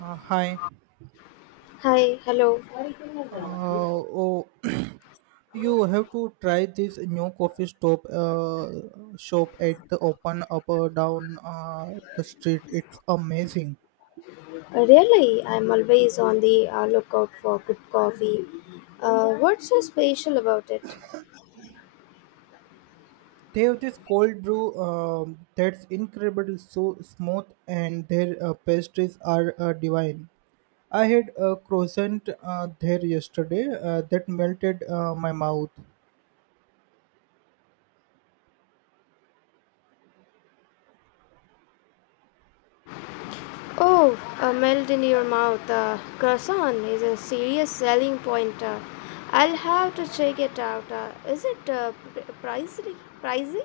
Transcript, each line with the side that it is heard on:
right: Hi.
left: Hi, hello.
right: Uh, oh, you have to try this new coffee stop shop at the open up or down the street. It's amazing.
left: Really, I'm always on the lookout for good coffee. What's so special about it?
right: They have this cold brew that's incredible, so smooth, and their pastries are divine. I had a croissant there yesterday that melted my mouth.
left: Oh, a melt in your mouth. Croissant is a serious selling point. I'll have to check it out. Is it pricey? pricey?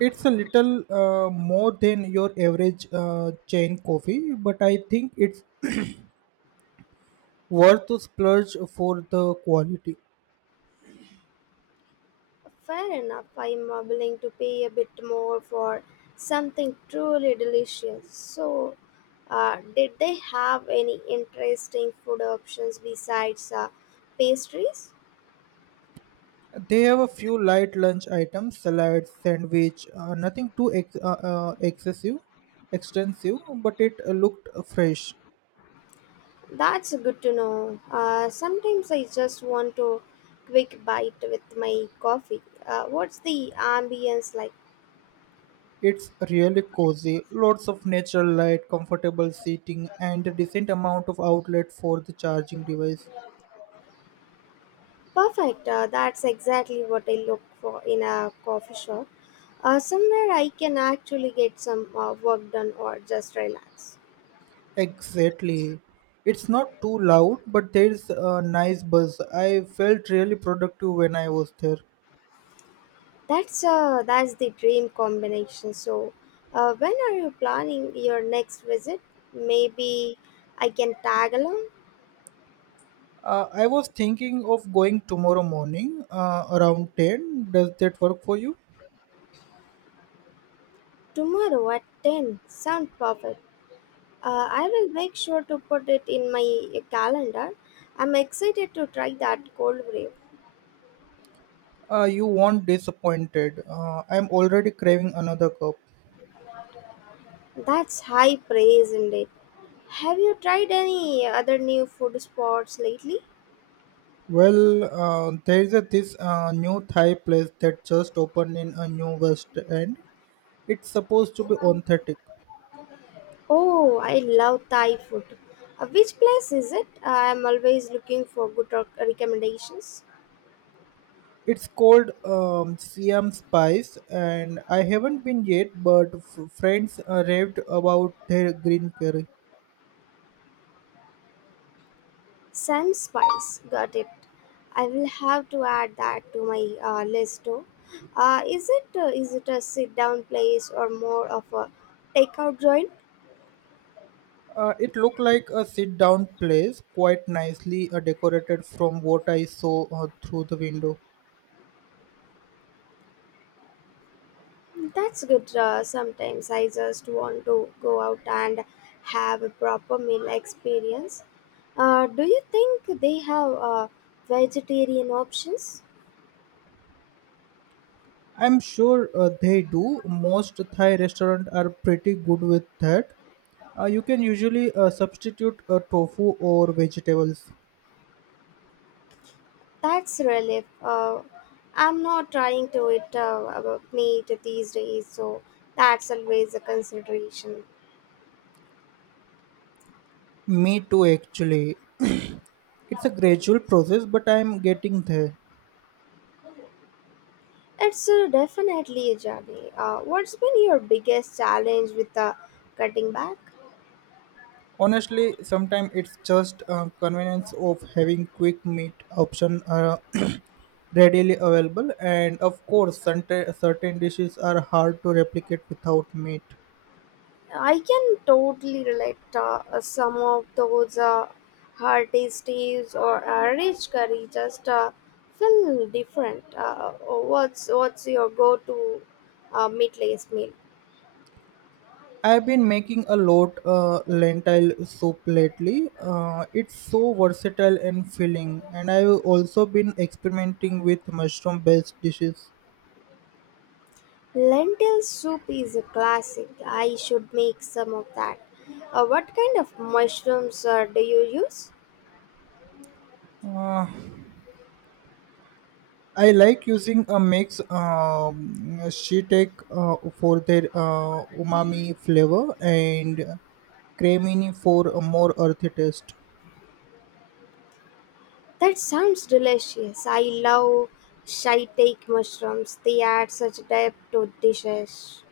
right: It's a little more than your average chain coffee, but I think it's worth to splurge for the quality.
left: Fair enough, I'm willing to pay a bit more for something truly delicious. So, did they have any interesting food options besides pastries?
right: They have a few light lunch items, salad, sandwich, nothing too excessive, extensive, but it looked fresh.
left: That's good to know. Sometimes I just want to quick bite with my coffee. What's the ambience like?
right: It's really cozy, lots of natural light, comfortable seating, and a decent amount of outlet for the charging device.
left: Perfect. That's exactly what I look for in a coffee shop. Somewhere I can actually get some work done or just relax.
right: Exactly. It's not too loud, but there's a nice buzz. I felt really productive when I was there.
left: That's the dream combination. So, when are you planning your next visit? Maybe I can tag along
right: I was thinking of going tomorrow morning around 10. Does that work for you?
left: tomorrow at 10. Sound perfect. I will make sure to put it in my calendar. I'm excited to try that cold brew.
right: You won't disappointed. I'm already craving another cup.
left: That's high praise indeed. Have you tried any other new food spots lately?
right: Well, there is this new Thai place that just opened in a new West End. It's supposed to be authentic.
left: Oh, I love Thai food. Which place is it? I'm always looking for good recommendations.
right: It's called Siam Spice, and I haven't been yet, but friends raved about their green curry.
left: Sun Spice, got it. I will have to add that to my list too. Is it a sit down place or more of a takeout joint?
right: It looked like a sit-down place, quite nicely decorated from what I saw through the window.
left: That's good. Sometimes I just want to go out and have a proper meal experience. Do you think they have vegetarian options?
right: I'm sure they do. Most Thai restaurants are pretty good with that. You can usually substitute tofu or vegetables.
left: That's relief. I'm not trying to eat about meat these days, so that's always a consideration.
right: Me too, actually. it's a gradual process, but I'm getting there.
left: It's definitely a journey. What's been your biggest challenge with cutting back?
right: Honestly, sometimes it's just convenience of having quick meat option readily available, and of course, certain dishes are hard to replicate without meat.
left: I can totally relate some of those hearty steves or rich curry just feel different. What's your go-to meatless meal?
right: I've been making a lot lentil soup lately. It's so versatile and filling, and I've also been experimenting with mushroom-based dishes.
left: Lentil soup is a classic. I should make some of that. What kind of mushrooms do you use?
right: Uh, I like using a mix shiitake for their umami flavor and cremini for a more earthy taste.
left: That sounds delicious. I love shiitake mushrooms. They add such depth to dishes.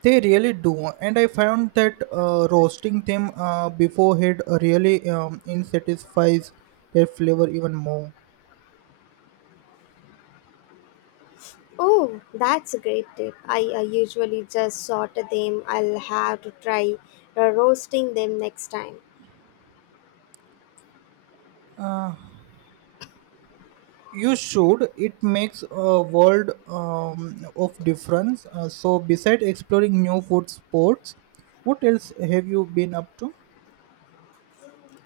right: They really do, and I found that roasting them beforehand really insatisfies their flavor even more.
left: Oh, that's a great tip. I usually just saute them. I'll have to try roasting them next time.
right: You should. It makes a world of difference. So, besides exploring new food sports, what else have you been up to?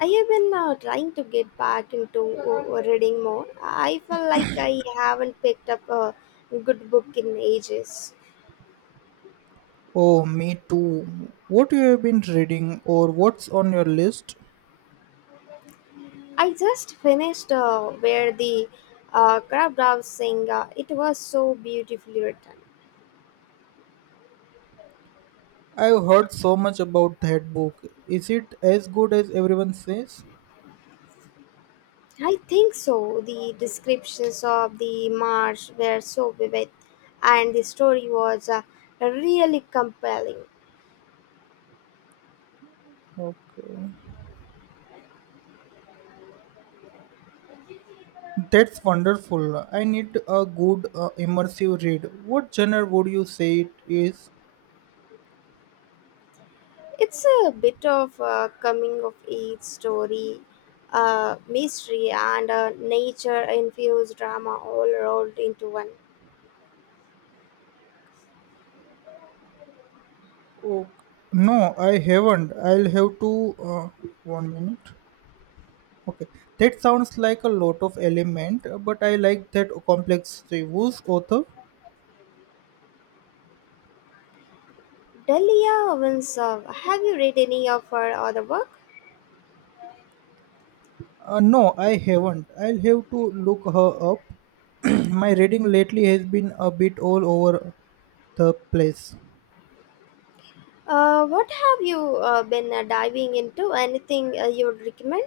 left: I have been trying to get back into reading more. I feel like I haven't picked up a good book in ages.
right: Oh, me too. What you have been reading or what's on your list?
left: I just finished Where the Crab Doves Sing. It was so beautifully written.
right: I've heard so much about that book. Is it as good as everyone says?
left: I think so. The descriptions of the march were so vivid, and the story was really compelling.
right: Okay. That's wonderful. I need a good immersive read. What genre would you say it is?
left: It's a bit of a coming of age story, mystery, and a nature infused drama all rolled into one.
right: Oh, no, I haven't. I'll have to. One minute. Okay, that sounds like a lot of element, but I like that complexity. Who's author?
left: Delia Owens, have you read any of her other work?
right: No, I haven't. I'll have to look her up. My reading lately has been a bit all over the place.
left: What have you been diving into? Anything you would recommend?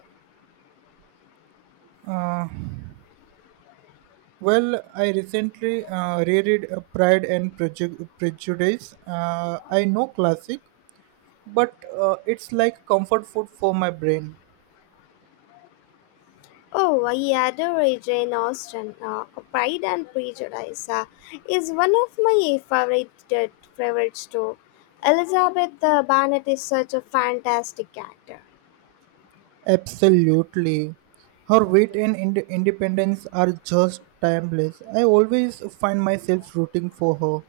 right: Uh, well, I recently reread Prejudice. I know classic, but it's like comfort food for my brain.
left: Oh, I adore Jane Austen. Pride and Prejudice is one of my favorites too. Elizabeth Bennet is such a fantastic character.
right: Absolutely. Her wit and independence are just timeless. I always find myself rooting for her.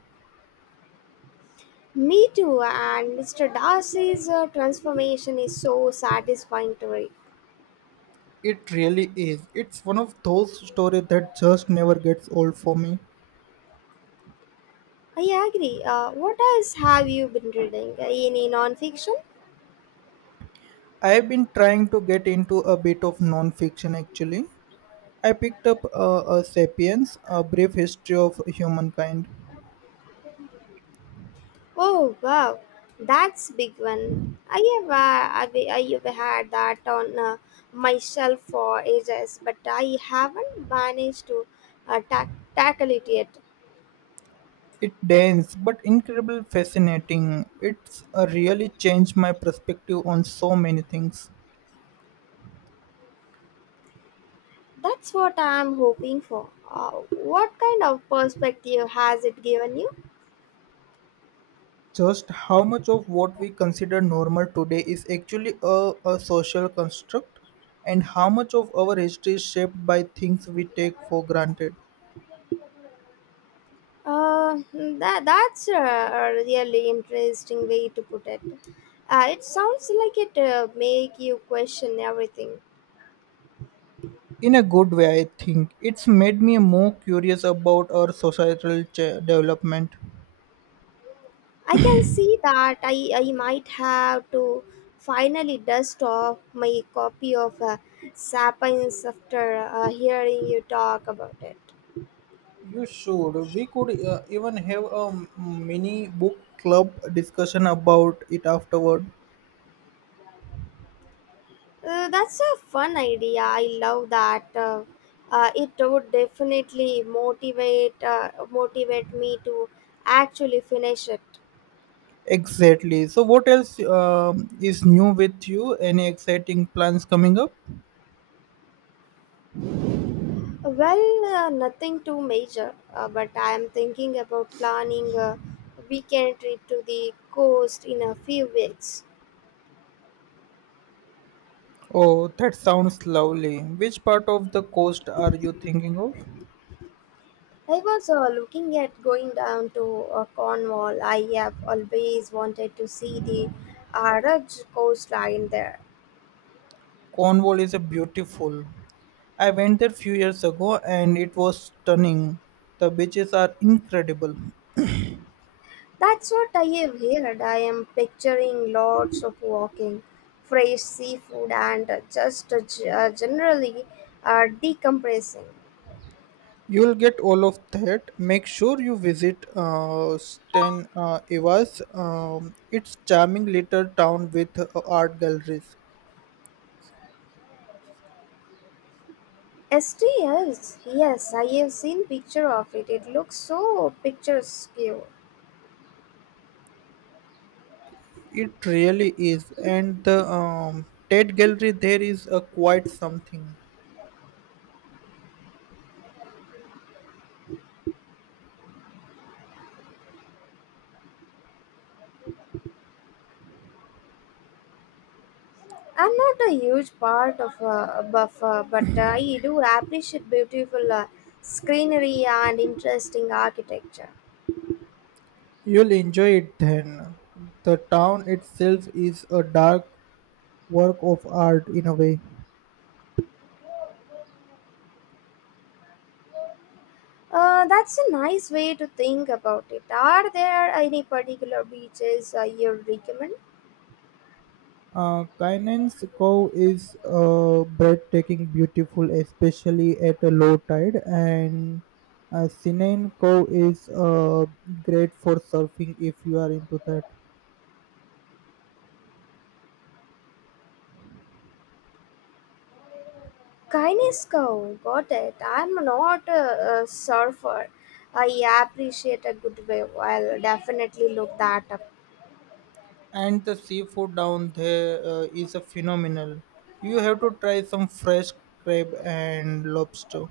left: Me too, and Mr. Darcy's transformation is so satisfying to read.
right: It really is. It's one of those stories that just never gets old for me.
left: I agree. What else have you been reading? Any non-fiction?
right: I've been trying to get into a bit of non-fiction actually. I picked up a *Sapiens: A Brief History of Humankind*.
left: Oh wow, that's big one. I have had that on my shelf for ages, but I haven't managed to uh, tack tackle it yet.
right: It dense but incredibly fascinating. It's really changed my perspective on so many things.
left: That's what I'm hoping for. What kind of perspective has it given you?
right: Just how much of what we consider normal today is actually a social construct, and how much of our history is shaped by things we take for granted?
left: Uh, that's a really interesting way to put it. It sounds like it make you question everything.
right: In a good way, I think. It's made me more curious about our societal development.
left: I can see that I might have to finally dust off my copy of Sapiens after hearing you talk about it.
right: You should. We could even have a mini book club discussion about it afterward.
left: That's a fun idea. I love that. It would definitely motivate me to actually finish it.
right: Exactly. So, what else is new with you? Any exciting plans coming up?
left: Well, nothing too major, but I am thinking about planning a weekend trip to the coast in a few weeks.
right: Oh, that sounds lovely. Which part of the coast are you thinking of?
left: I was looking at going down to Cornwall. I have always wanted to see the Araj coastline there.
right: Cornwall is a beautiful. I went there few years ago and it was stunning. The beaches are incredible.
left: That's what I have heard. I am picturing lots of walking, fresh seafood, and just generally decompressing.
right: You'll get all of that. Make sure you visit Sten Evas. It's charming little town with art galleries.
left: STS, yes, I have seen picture of it. It looks so picturesque.
right: It really is, and the Tate Gallery there is a quite something.
left: I'm not a huge part of a buffer, but I do appreciate beautiful scenery and interesting architecture.
right: You'll enjoy it then. The town itself is a dark work of art in a way.
left: That's a nice way to think about it. Are there any particular beaches you recommend?
right: Kainan's Cove is breathtaking, beautiful, especially at a low tide, and Sinain Cove is great for surfing if you are into that.
left: Kainisco, got it. I'm not a surfer. I appreciate a good wave. I'll definitely look that up.
right: And the seafood down there is a phenomenal. You have to try some fresh crab and lobster.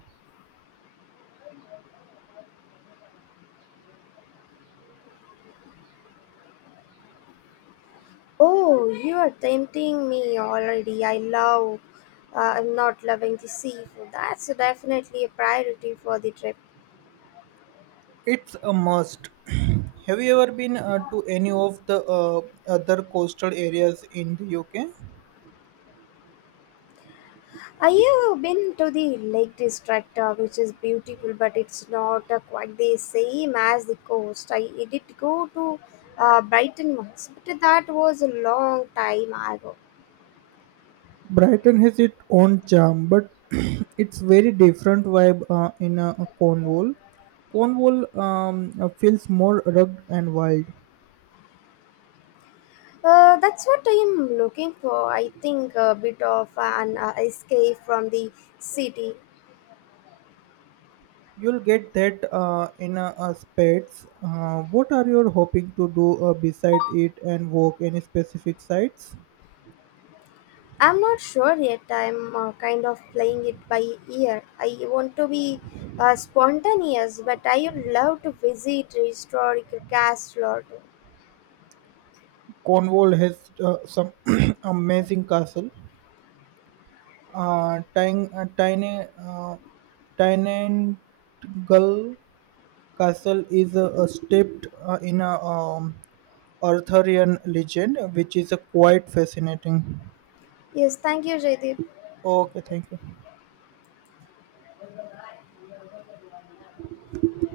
left: Oh, you are tempting me already. I'm not loving the seafood. That's definitely a priority for the trip.
right: It's a must. Have you ever been to any of the other coastal areas in the UK?
left: Have you been to the Lake District, which is beautiful, but it's not quite the same as the coast? I did go to Brighton once, but that was a long time ago.
right: Brighton has its own charm, but it's very different vibe in Cornwall. Cornwall feels more rugged and wild.
left: That's what I'm looking for. I think a bit of an escape from the city.
right: You'll get that in spades. What are you hoping to do beside it and walk any specific sites?
left: I'm not sure yet. I'm kind of playing it by ear. I want to be spontaneous, but I would love to visit historic castle.
right: Cornwall has some amazing castle. Tang- Tiny Tynangle Castle is steeped in a Arthurian legend, which is quite fascinating.
left: Yes, thank you, Jaydeep.
right: Okay, thank you.